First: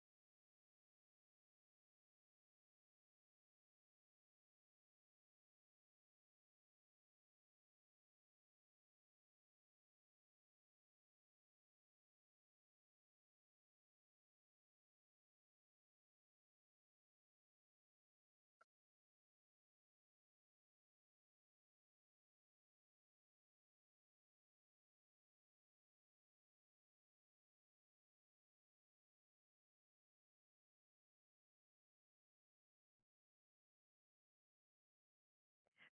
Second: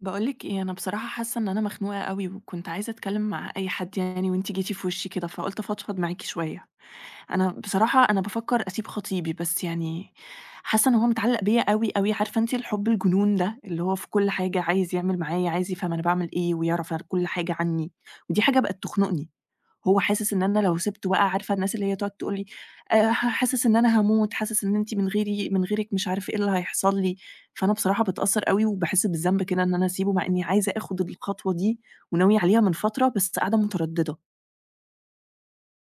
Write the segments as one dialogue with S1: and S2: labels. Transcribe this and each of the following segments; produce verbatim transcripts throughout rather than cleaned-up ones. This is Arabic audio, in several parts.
S1: باقولِك إيه، أنا بصراحة حاسة إن أنا مخنوقة أوي، وكنت عايزة أتكلم مع أي حد يعني وأنتِ جيتِ في وشي كده، فقُلت أفضفض معاكِ شوية. أنا بصراحة أنا بافكر أسيب خطيبي، بس يعني حاسة إن هو متعلق بيّا أوي، أوي، عارفة أنتِ الحب الجنون ده، اللي هو في كل حاجة عايز يعمل معايا، عايز يفهم أنا باعمل إيه، ويعرف أنا كل حاجة عني، ودي حاجة بقت تخنقني. هو حاسس إن أنا لو سِبته بقى عارفة الناس اللي هي تقعد تقول لي آآ، ح حاسس إن أنا هاموت، حاسس إن أنتِ من غيري من غيرِك مش عارف إيه اللي هيحصل لي، فأنا بصراحة باتأثّر أوي وباحس بالذنب كده إن أنا أسيبه، مع إني عايزة آخُد الخطوة دي وناوية عليها من فترة، بس قاعدة متردّدة.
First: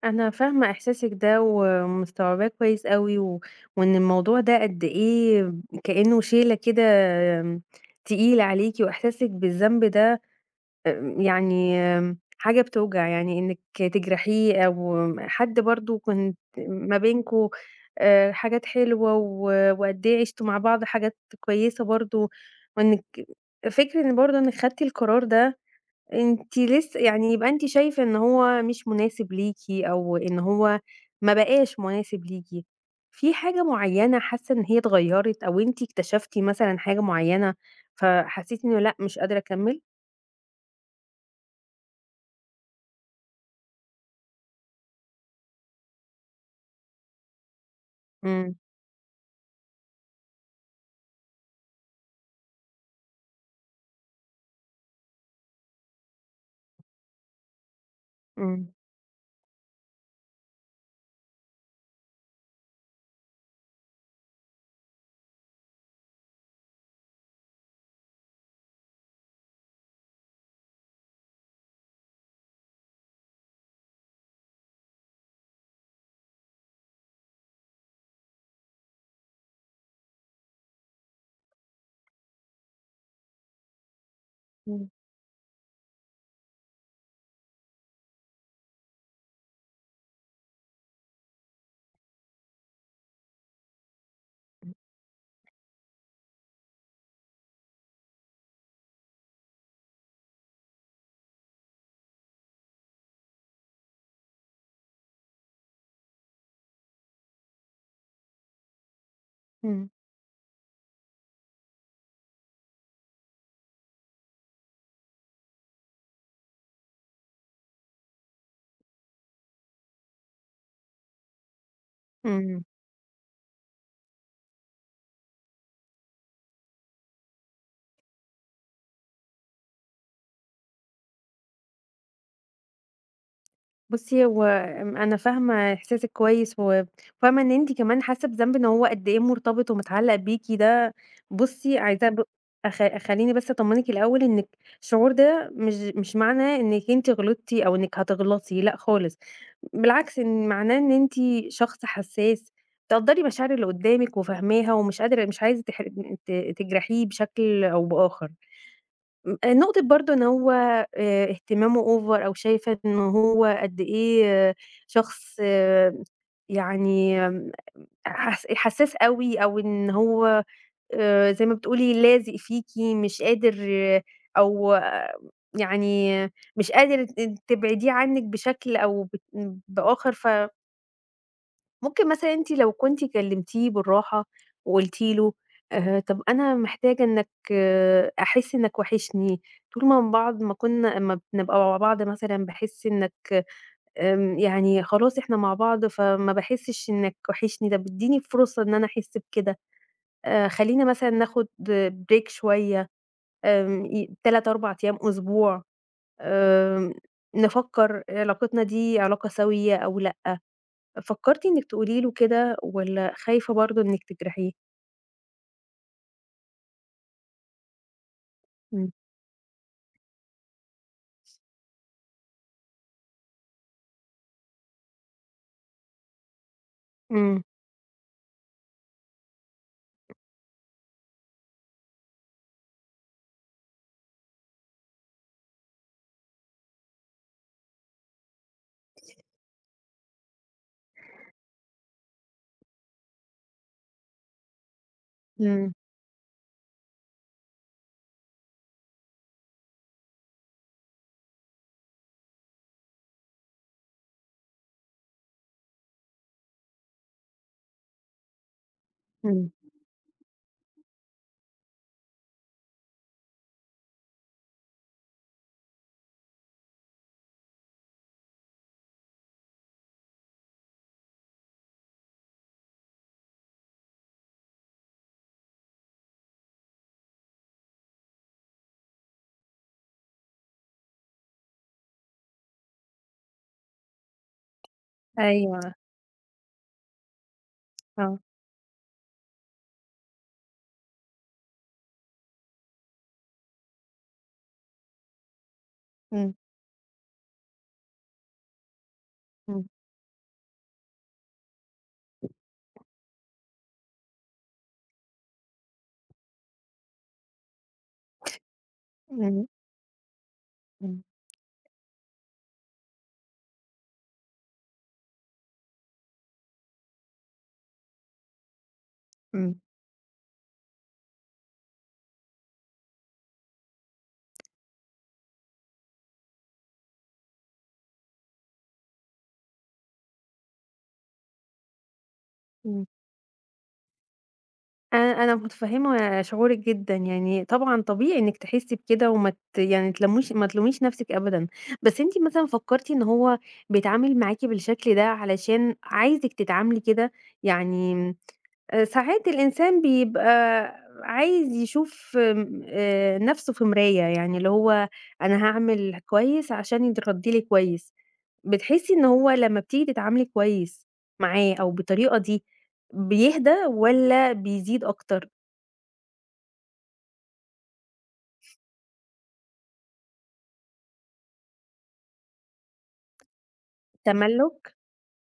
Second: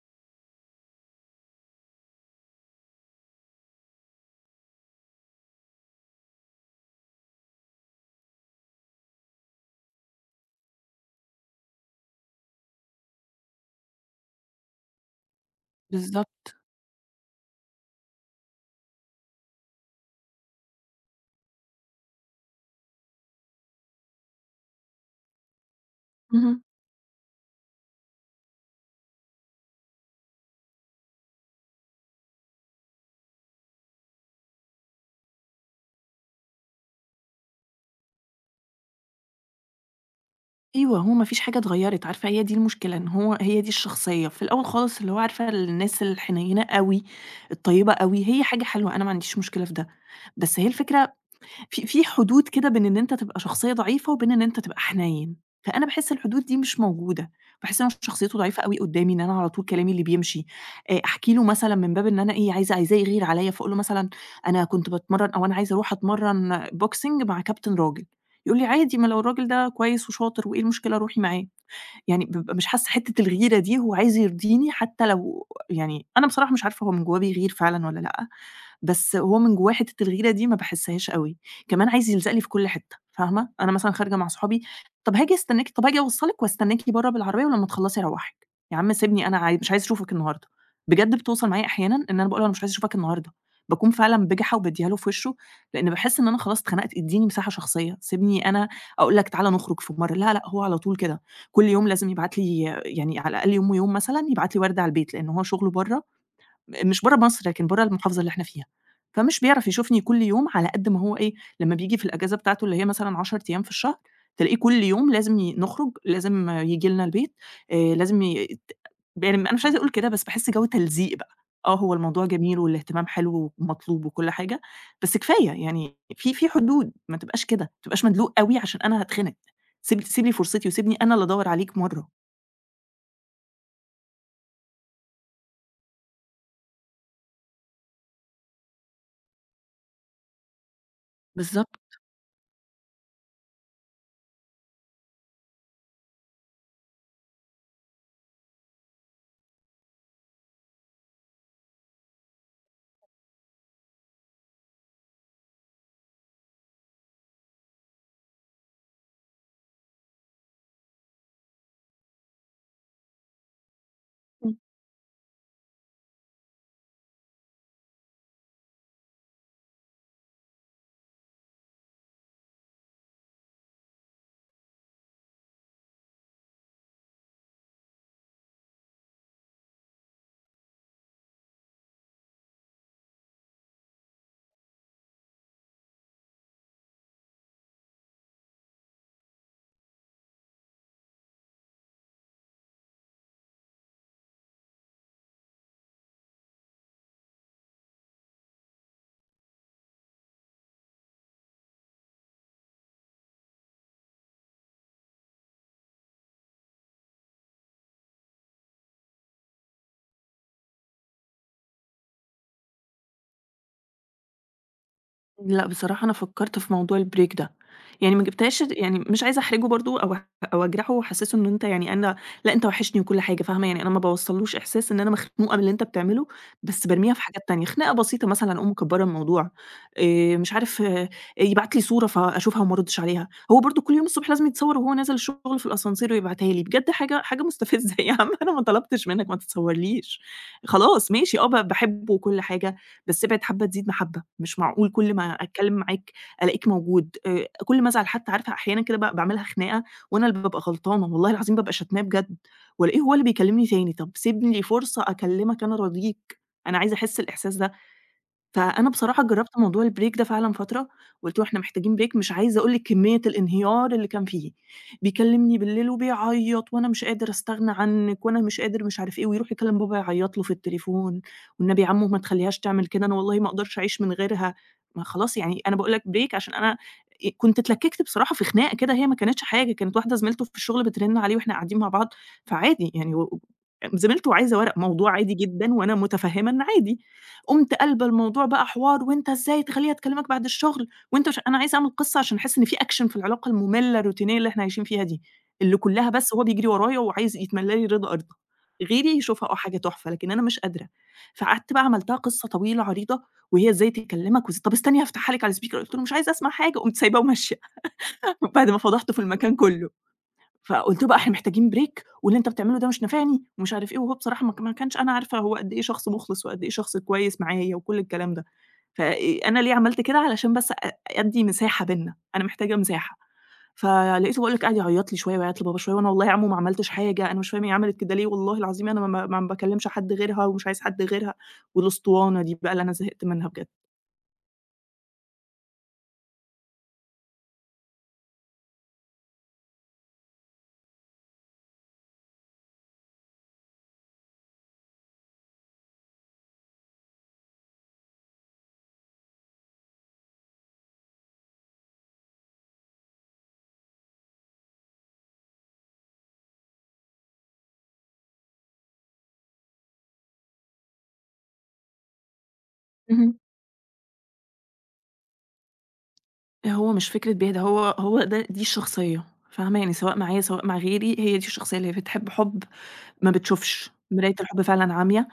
S2: أنا فاهمة إحساسِك ده ومستوعباه كويس أوي، و وإن الموضوع ده قد إيه كأنه شِيلة كده، آمم، تقيلة عليكِ، وإحساسِك بالذنب ده آمم، يعني آمم، حاجة بتوجع، يعني إنِّك تجرحيه أو حد برضه كنت
S1: بالضبط.
S2: ما بينكم آآ، حاجات حلوة، و وقد إيه عِشتوا مع بعض حاجات كويسة برضه، وإنِّك فكرة إن برضه إنِّك خدتِ القرار ده. أنتِ
S1: اهم.
S2: لسه يعني يبقى أنتِ شايفة إن هو مش مناسب ليكِ أو إن هو ما بقاش مناسب ليكِ. في حاجة معيّنة حاسة إن هي اتغيّرت أو أنتِ اكتشفتِ مثلًا حاجة معيّنة فحسيتِ إنه لأ مش قادرة أكمّل؟
S1: أيوه، هو ما فيش حاجة اتغيّرت، عارفة هي دي المشكلة، إن هو هي دي الشخصية، في الأول خالص اللي هو عارفة الناس الحنيّنة أوي، الطيبة أوي، هي
S2: إمم،
S1: حاجة حلوة أنا ما عنديش مشكلة في ده، بس هي الفكرة في في حدود كده بين إن أنت تبقى شخصية ضعيفة، وبين إن أنت تبقى حنين، فأنا باحس الحدود دي مش موجودة، باحس إن أنا شخصيته ضعيفة
S2: إمم،
S1: أوي قدّامي، إن أنا على طول كلامي اللي بيمشي، آآ أحكي له مثلًا من باب إن أنا إيه، عايزة عايزاه يغير عليَّ، فاقول له مثلًا أنا كنت باتمرّن أو أنا عايزة أروح أتمرّن boxing مع كابتن راجل، يقول لي: "عادي ما لو الراجل ده كويس وشاطر وإيه المشكلة روحي معاه." يعني بابقى مش حاسة حتّة الغيرة دي هو عايز يرضيني حتّى لو يعني أنا بصراحة مش عارفة هو من جواه بيغير فعلًا والّا لأ، بس هو من جواه حتّة الغيرة دي ما باحسّهاش أوي، كمان عايز يلزق لي في كل حتّة، فاهمة؟ أنا مثلًا خارجة مع صحابي،
S2: إمم،
S1: "طب هاجي أستناكِ، طب هاجي أوصّلِك واستناكِ برّه بالعربية ولمّا تخلّصي أروّحِك." يا عم سيبني أنا عاي مش عايزة أشوفك النهارده، بجد بتوصل معايا أحيانًا إن أنا باقول له: "أنا مش عايزة أشوفك النهارده." باكون فعلًا بجحة وبادّيها له في وشه، لإن باحس إن أنا خلاص اتخنقت، ادّيني مساحة شخصية، سيبني أنا أقول لك تعالَ نخرج في مرّة، لا، لأ، هو على طول كده. كل يوم لازم يبعت لي يعني على الأقل يوم ويوم مثلًا يبعت لي وردة على البيت، لإن هو شغله برّه، م مش برّه مصر، لكن برّه المحافظة اللي إحنا فيها، فمش بيعرف
S2: إمم،
S1: يشوفني كل يوم على قد ما هو إيه، لمّا بييجي في الأجازة بتاعته اللي هي مثلًا عشرة أيام في الشهر، تلاقيه كل يوم لازم ي نخرج، لازم ييجي لنا البيت، آآ لازم ي ت يعني أنا مش عايزة أقول كده، بس باحس جو تلزيق بقى. آه، هو الموضوع جميل
S2: إمم.
S1: والاهتمام حلو ومطلوب وكل حاجة، بس كفاية يعني في في حدود، ما تبقاش كده، ما تبقاش مدلوق أوي عشان أنا هاتخنق. سيب سيب لي فرصتي وسيبني أنا اللي أدوّر عليك مرّه.
S2: بُصّي، هو آمم، أنا فاهمة إحساسِك كويس، وفاهمة إن أنتِ كمان حاسة بذنب إن هو قد إيه مرتبط ومتعلق بيكِ ده. بُصّي،
S1: بالضبط.
S2: عايزاه ب أخ خلّيني بس أطمنِك الأول، إنِك الشعور ده مش مش معنى إنِك أنتِ غلطتِ أو إنِك هتغلطي، لأ خالص، بالعكس إن معناه إن أنتِ شخص حساس، بتقدّري مشاعر اللي قدّامِك وفاهماها ومش قادرة مش عايزة تحر ت تجرحيه بشكل أو بآخر. م آآ نقطة برضه إن هو آآ اهتمامه over، أو شايفة إن هو قد إيه آه، شخص آه، يعني آمم حس حسّاس أوي، أو إن هو آآ زي ما بتقولي لازق فيكِ، مش قادر آه، أو آه، يعني مش قادر ت تبعديه عنِّك بشكل أو ب بآخر. ف ممكن مثلًا أنتِ لو كنتِ كلمتيه بالراحة وقلتِ له آآ، طَب أنا محتاجة إنك آه أحس إنك وحشني، طول ما من بعض ما كنا أمّا بنبقى مع بعض مثلًا باحس إنك آمم، يعني خلاص إحنا مع بعض فما باحسش إنك وحشني، طَب ادّيني فرصة إن أنا أحس بكده. آآ، خلّينا مثلًا ناخد break شوية، آمم، ي ثلاث، أربعة أيام، أسبوع، آمم، نفكّر علاقتنا دي علاقة سَوِيّة أو لأ. فكرتِ إنِّك تقولي له كده والّا خايفة برضه إنِّك تجرحيه؟
S1: لأ، بصراحة أنا فكّرت في موضوع الbreak ده، يعني ما جبتهاش
S2: إمم.
S1: يعني مش عايزة أحرجه برضه أو أح أو أجرحه وأحسّسه إن أنت يعني أنا لأ، أنت وحشني وكل حاجة فاهمة، يعني أنا ما باوصّلوش إحساس إن أنا مخنوقة من اللي أنت بتعمله، بس بارميها في
S2: إمم،
S1: حاجات تانية، خناقة بسيطة مثلًا أقوم مكبّرة الموضوع، آآ مش عارف يبعت لي صورة فأشوفها وما أردش عليها، هو برضه كل يوم الصبح لازم يتصوّر وهو نازل الشغل في الascenseur ويبعتها لي، بجد حاجة حاجة مستفزة يا عم أنا ما طلبتش منّك ما تتصوّرليش، خلاص ماشي آه، ب باحبه وكل حاجة بس ابعد حبّة تزيد محبّة، مش معقول كل ما
S2: إمم،
S1: أتكلّم معاك ألاقيك موجود، آآ كل ما أزعل حتّى عارفة أحيانًا كده ب باعملها خناقة وأنا اللي بابقى غلطانة، والله العظيم بابقى شتماه بجد، وألاقيه هو اللي بيكلّمني تاني، طَب سيبني لي فرصة أكلّمك أنا أراضيك، أنا عايزة أحس الإحساس ده فأنا بصراحة
S2: إمم.
S1: جرّبت موضوع الbreak ده فعلًا فترة، وقُلت له: "إحنا محتاجين break." مش عايزة أقول لِك كمية الانهيار اللي كان فيه، بيكلمني بالليل وبيعيط، "وأنا مش قادر أستغنى عنِّك، وأنا مش قادر مش عارف إيه." ويروح يكلم بابا يعيط له في التليفون، "والنبي يا عمو ما تخلّيهاش تعمل كده، أنا والله ما أقدرش أعيش من غيرها." ما خلاص يعني أنا باقول لك break عشان أنا آآ كنت اتلككت بصراحة في خناقة كده هي ما كانتش حاجة، كانت واحدة زميلته في الشغل بترن عليه وإحنا قاعدين مع بعض، فعادي يعني و زميلته عايزة ورق، موضوع عادي
S2: أيوه،
S1: جدًا وأنا متفهمة إن عادي. قُمت قالبة
S2: آه.
S1: الموضوع بقى حوار، وأنت إزاي تخلّيها تكلمك بعد الشغل، وأنت مش أنا عايزة أعمل قصة عشان أحس إن في action في العلاقة المملة الروتينية اللي إحنا عايشين فيها دي، اللي كلّها
S2: إمم،
S1: بس هو بيجري ورايا وعايز يتملّى لي رضا أرضى، غيري يشوفها آه
S2: إمم،
S1: حاجة تحفة، لكن أنا مش قادرة. فقعدت بقى عملتها قصة طويلة عريضة، وهي إزاي تكلمك وإز طب استني هافتحها لِك على speaker قُلت له: "مش عايزة أسمع حاجة." قُمت سايباه وماشية بعد ما فضحته في
S2: إمم،
S1: المكان كلّه.
S2: إمم،
S1: فقُلت له بقى: "إحنا محتاجين break واللي أنت بتعمله ده مش نافعني." ومش عارف إيه، وهو بصراحة ما ك ما كانش أنا عارفة هو قد إيه شخص مُخلص وقد إيه شخص كويس معايا وكل الكلام ده. فآآ
S2: إمم،
S1: أنا ليه عملت كده، علشان بس أ أدّي مساحة بيننا، أنا محتاجة مساحة. فلقيته باقول لك قاعد يعيّط لي شوية ويعيّط لبابا شوية، وأنا "والله يا عمو ما عملتش حاجة، أنا مش فاهم هي عملت كده ليه، والله العظيم أنا ما ما ما باكلّمش حد غيرها ومش عايز حد غيرها." والأسطوانة دي بقى اللي
S2: إمم.
S1: أنا زهقت منها بجد.
S2: أنا أنا متفهمة شعورِك جدًا، يعني طبعًا طبيعي إنِّك تحسي بكده وما ت يعني تلموش ما تلوميش نفسِك أبدًا، بس أنتِ مثلًا فكرتِ إن هو بيتعامل معاكِ بالشكل ده علشان عايزِك تتعاملي كده؟ يعني آآ ساعات الإنسان بيبقى عايز يشوف م آآ نَفْسه في مراية، يعني اللي هو أنا هاعمل كويس عشان يتردّي لي كويس. بتحسّي إن هو لمّا بتيجي تتعاملي كويس معاه أو بالطريقة دي،
S1: اهم.
S2: بيهدى والّا بيزيد أكتر؟
S1: هو مش فكرة بيها، ده هو هو ده دي الشخصية، فاهمة؟ يعني سواء معايا، سواء مع غيري، هي دي الشخصية اللي هي بتحب حُب ما بتشوفش، مراية الحب
S2: تَمَلُّك؟
S1: فعلًا عامية،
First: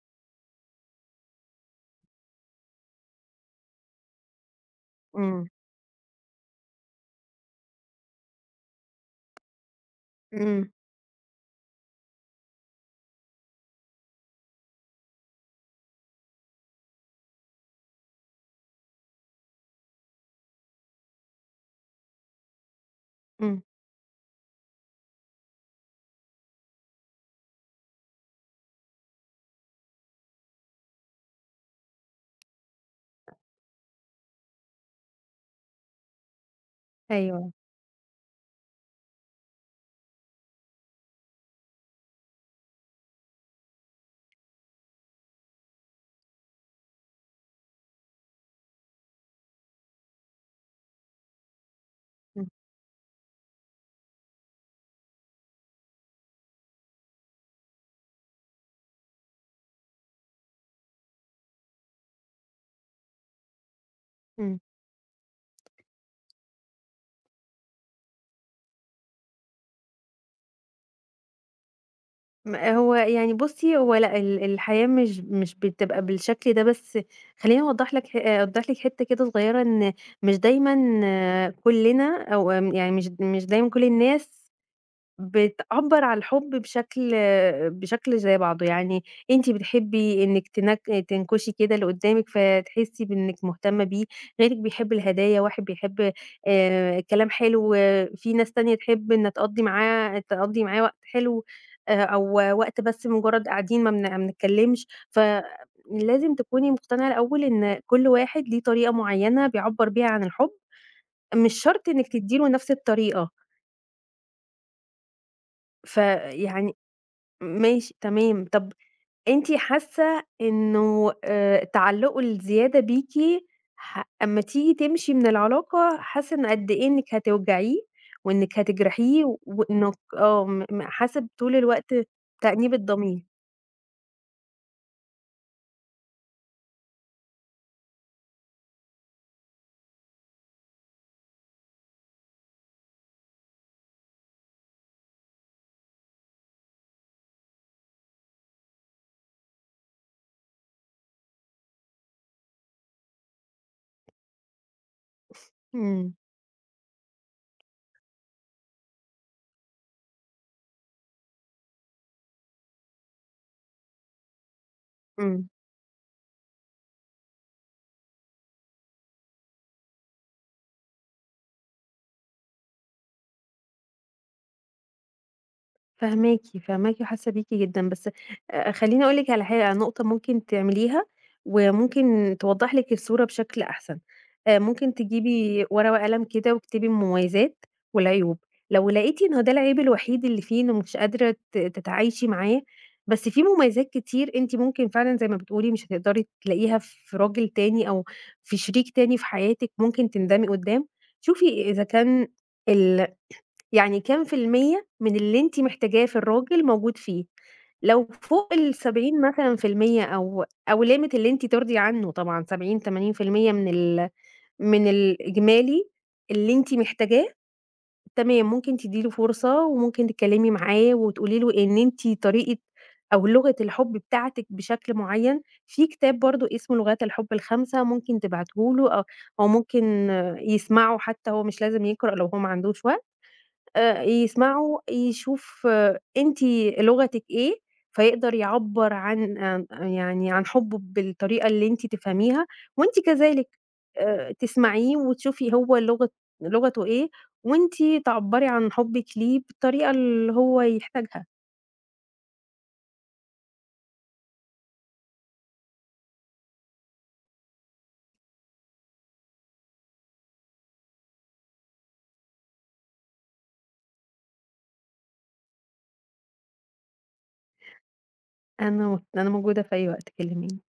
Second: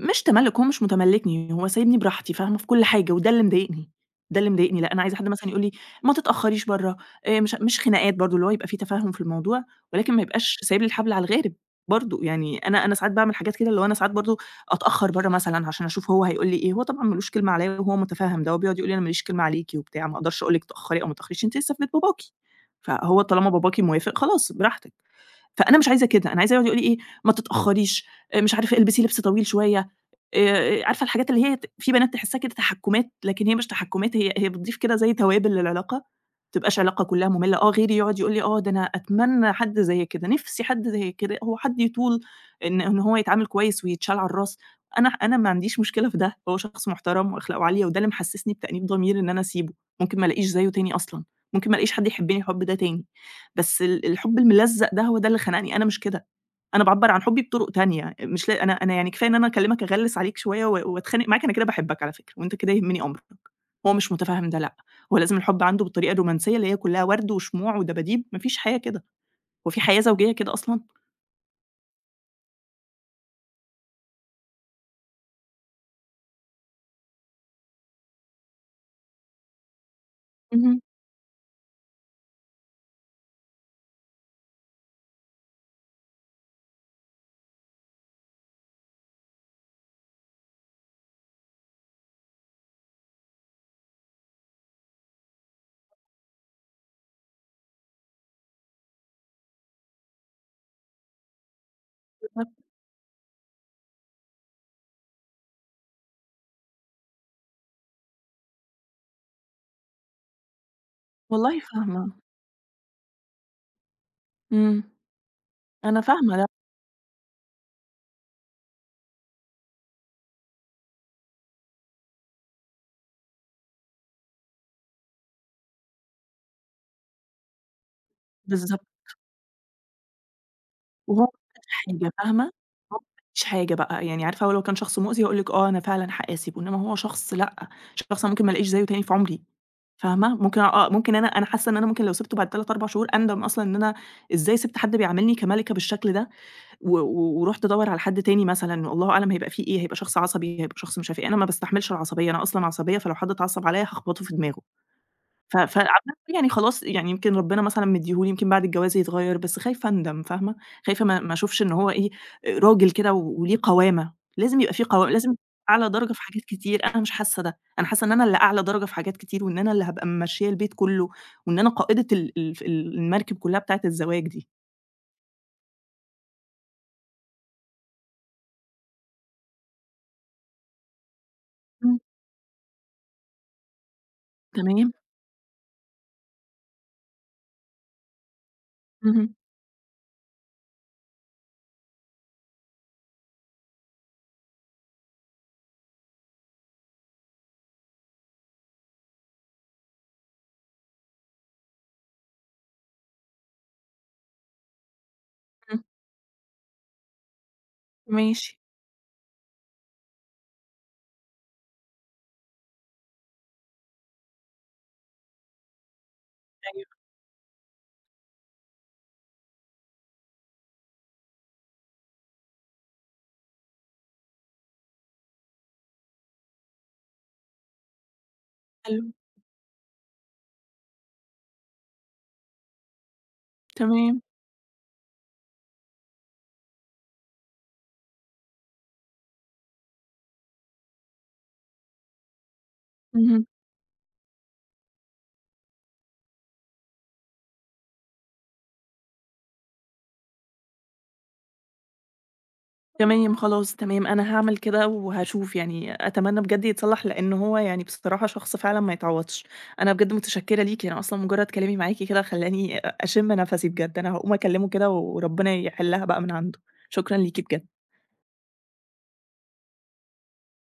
S1: مش تَمَلُّك، هو مش متملّكني، هو سايبني براحتي فاهمة؟ في كل حاجة وده اللي مضايقني، ده اللي مضايقني، لأ أنا عايزة حد
S2: إمم،
S1: مثلًا يقول لي ما تتأخّريش برّه، آآ مش مش خناقات برضه، اللي هو يبقى في تفاهم في الموضوع، ولكن ما يبقاش
S2: إمم،
S1: سايب لي الحبل على الغارب برضه، يعني أنا أنا ساعات باعمل حاجات كده، اللي هو أنا ساعات برضه أتأخّر برّه مثلًا عشان أشوف هو هيقول لي إيه، هو طبعًا ما لوش كلمة عليّا وهو متفهّم ده، هو بيقعد يقول لي أنا ما ليش كلمة عليكِ وبتاع، ما أقدرش أقول لِك اتأخّري أو ما تتأخّريش، أنتِ لسه في بيت باباكِ، فهو طالما
S2: إمم،
S1: باباكِ موافق خلاص براحتِك. فأنا مش عايزة كده، أنا عايزاه يقعد يقول لي إيه، ما تتأخّريش، آآ مش عارفة البسي لبس طويل شوية، آآ عارفة الحاجات اللي هي ت في بنات تحسّها كده تحكُّمات، لكن هي مش تحكُّمات، هي هي بتضيف كده زي توابل للعلاقة، ما تبقاش علاقة كُلّها
S2: أيوه،
S1: مُمِلّة، آه غيري يقعد يقول لي آه ده أنا أتمنى حد زي كده، نِفْسي حد زي كده، هو حد يطول إن إن هو يتعامل كويس ويتشال على الراس، أنا أنا ما عنديش مشكلة في ده، هو شخص محترم وأخلاقه عالية وده اللي محسّسني بتأنيب ضمير إن أنا أسيبه، ممكن ما ألاقيش زيّه تاني أصلًا، ممكن ما ألاقيش حد يحبّني
S2: إمم،
S1: الحُب ده تاني. بس ال الحُب الملزّق ده هو ده اللي خنقني، أنا مش كده، أنا باعبّر عن حُبّي بطُرق تانية، مش لا أنا أنا يعني كفاية إن أنا أكلّمك أغلِّس عليك شوية و وأتخانق معاك، أنا كده باحبك على فكرة وأنت كده يهمني أمرك، هو مش مُتفهِّم
S2: إمم.
S1: ده لأ، هو لازم الحُب عنده بالطريقة الرومانسية اللي هي كُلّها وَرْد وشموع ودباديب، ما فيش حياة كده، هو في حياة زوجية كده أصلًا؟
S2: م هو يعني بُصّي، هو لأ، ال الحياة مش مش بتبقى بالشكل ده، بس خلّيني أوضّح لك ح أوضّح لِك حتّة كده صغيّرة، إن مش
S1: اهم،
S2: دايمًا آه، كُلّنا أو آمم يعني مش مش دايمًا كل الناس بتعبّر عن الحُب بشكل بشكل زي بعضه. يعني أنتِ بتحبّي إنِّك تنك تنكُشي كده اللي قُدّامِك فتحسّي بإنِّك مهتمة بيه، غيرِك بيحب الهدايا، واحد بيحب آآ كلام حلو، في ناس تانية تحب إن تقضّي معاه تقضّي معاه وقت حلو، آآ أو
S1: بالضبط،
S2: وقت بس مُجرّد قاعدين ما بن ما بنتكلّمش. فلازم تكوني مقتنعة الأول إن كل واحد ليه طريقة معيّنة بيعبّر بيها عن الحُب،
S1: والله
S2: مش شرط إنِّك
S1: فاهمة،
S2: تدّي له نَفْس الطريقة.
S1: إمم، أنا فاهمة ده،
S2: فيعني ماشي تمام. طب أنتِ حاسة إنه آآ تعلُّقه الزيادة بيكِ ه أمّا تيجي تمشي من العلاقة حاسة إن قد إيه إنِّك هتوجعيه وإنِّك
S1: بالضبط،
S2: هتجرحيه و- وإنِّك آه، م م
S1: وهو ما
S2: حاسة طول
S1: خدش
S2: الوقت
S1: حاجة فاهمة،
S2: تأنيب
S1: هو ما
S2: الضمير.
S1: خدش حاجة بقى، يعني عارفة هو لو كان شخص مؤذي هاقول لِك آه، أنا فعلًا هاقاسِبه، إنّما هو شخص لأ، شخص أنا ممكن ما ألاقيش زيّه تاني في عُمري. فاهمة؟ ممكن آه، ممكن أنا أنا حاسة إن أنا ممكن لو سِبته بعد ثلاثة، أربعة شهور أندم أصلًا إن أنا إزاي سِبت حد بيعاملني كمَلِكة بالشكل ده، و و ورُحت أدوّر على حد تاني مثلًا، الله أعلم هيبقى فيه إيه، هيبقى شخص عصبي، هيبقى شخص مش عارف إيه، أنا ما باستحملش العصبية، أنا أصلًا عصبية، فلو حد اتعصب عليَّ هاخبطه في دماغه. ف
S2: إمم،
S1: فعامةً يعني خلاص يعني يمكن ربنا مثلًا مدّيه لي، يمكن بعد الجواز يتغيّر، بس خايفة أندم فاهمة، خايفة ما ما أشوفش إن هو إيه، راجل كده وليه قوامة، لازم يبقى في قوا لازم
S2: إمم.
S1: أعلى درجة في حاجات كتير، أنا مش حاسة ده، أنا حاسة إن أنا اللي أعلى درجة في حاجات كتير، وإن أنا اللي هابقى ممشية البيت كله، وإن أنا قائدة ال الف ال المركب كلها بتاعة الزواج دي.
S2: فاهماكِ، فاهماكِ وحاسة بيكِ جدًا، بس آآ خلّيني أقول لِك على حاجة، نقطة ممكن تعمليها
S1: إمم،
S2: وممكن توضّح لِك الصورة بشكل أحسن. آآ
S1: تمام،
S2: ممكن تجيبي ورقة وقلم كده واكتبي المميزات والعيوب، لو لقيتِ إن
S1: اهم،
S2: هو ده العيب الوحيد اللي فيه إنه مش قادرة ت تتعايشي معاه، بس في مميزات كتير أنتِ ممكن فعلًا زي ما بتقولي مش هتقدري تلاقيها في راجل تاني أو في شريك تاني في حياتِك، ممكن تندمي قدّام. شوفي إذا كان ال يعني كام في المِيّة من اللي أنتِ
S1: إمم،
S2: محتاجاه في الراجل موجود فيه، لو
S1: ماشي،
S2: فوق ال70 مثلًا في المِيّة أو أو limit اللي أنتِ ترضي عنه طبعًا، السبعين، ثمانين في المية من ال من الإجمالي اللي أنتِ
S1: أيوه،
S2: محتاجاه، تمام ممكن تدّي له فرصة، وممكن تتكلّمي معاه وتقولي له إن أنتِ طريقة أو لغة الحُب بتاعتِك بشكل معيّن. في كتاب برضه اسمه لغات الحُب الخمسة ممكن تبعته له، أو
S1: حلو،
S2: أو ممكن يسمعه حتى، هو مش لازم يقرأ لو هو ما عندوش وقت. آآ
S1: تمام،
S2: يسمعوا يشوف آه، أنتِ لغتِك إيه، فيقدر يعبّر عن آآ يعني عن حُبّه بالطريقة اللي أنتِ تفهميها، وأنتِ
S1: اهم.
S2: كذلك آآ تسمعيه وتشوفي هو لغة لغته إيه، وأنتِ تعبّري عن حُبِّك ليه بالطريقة اللي هو يحتاجها.
S1: تمام، خلاص تمام، أنا هاعمل كده وهاشوف يعني أتمنى بجد يتصلّح، لإن هو يعني بصراحة شخص فعلًا ما يتعوّضش. أنا بجد متشكّرة ليكِ، أنا أصلًا مجرّد كلامي معاكِ كده خلّاني أ أشم نَفَسي بجد، أنا هاقوم أكلّمه كده وربنا يحلّها بقى من عنده. شكرًا ليكِ بجد.
S2: أنا أنا موجودة في أي وقت، كلميني.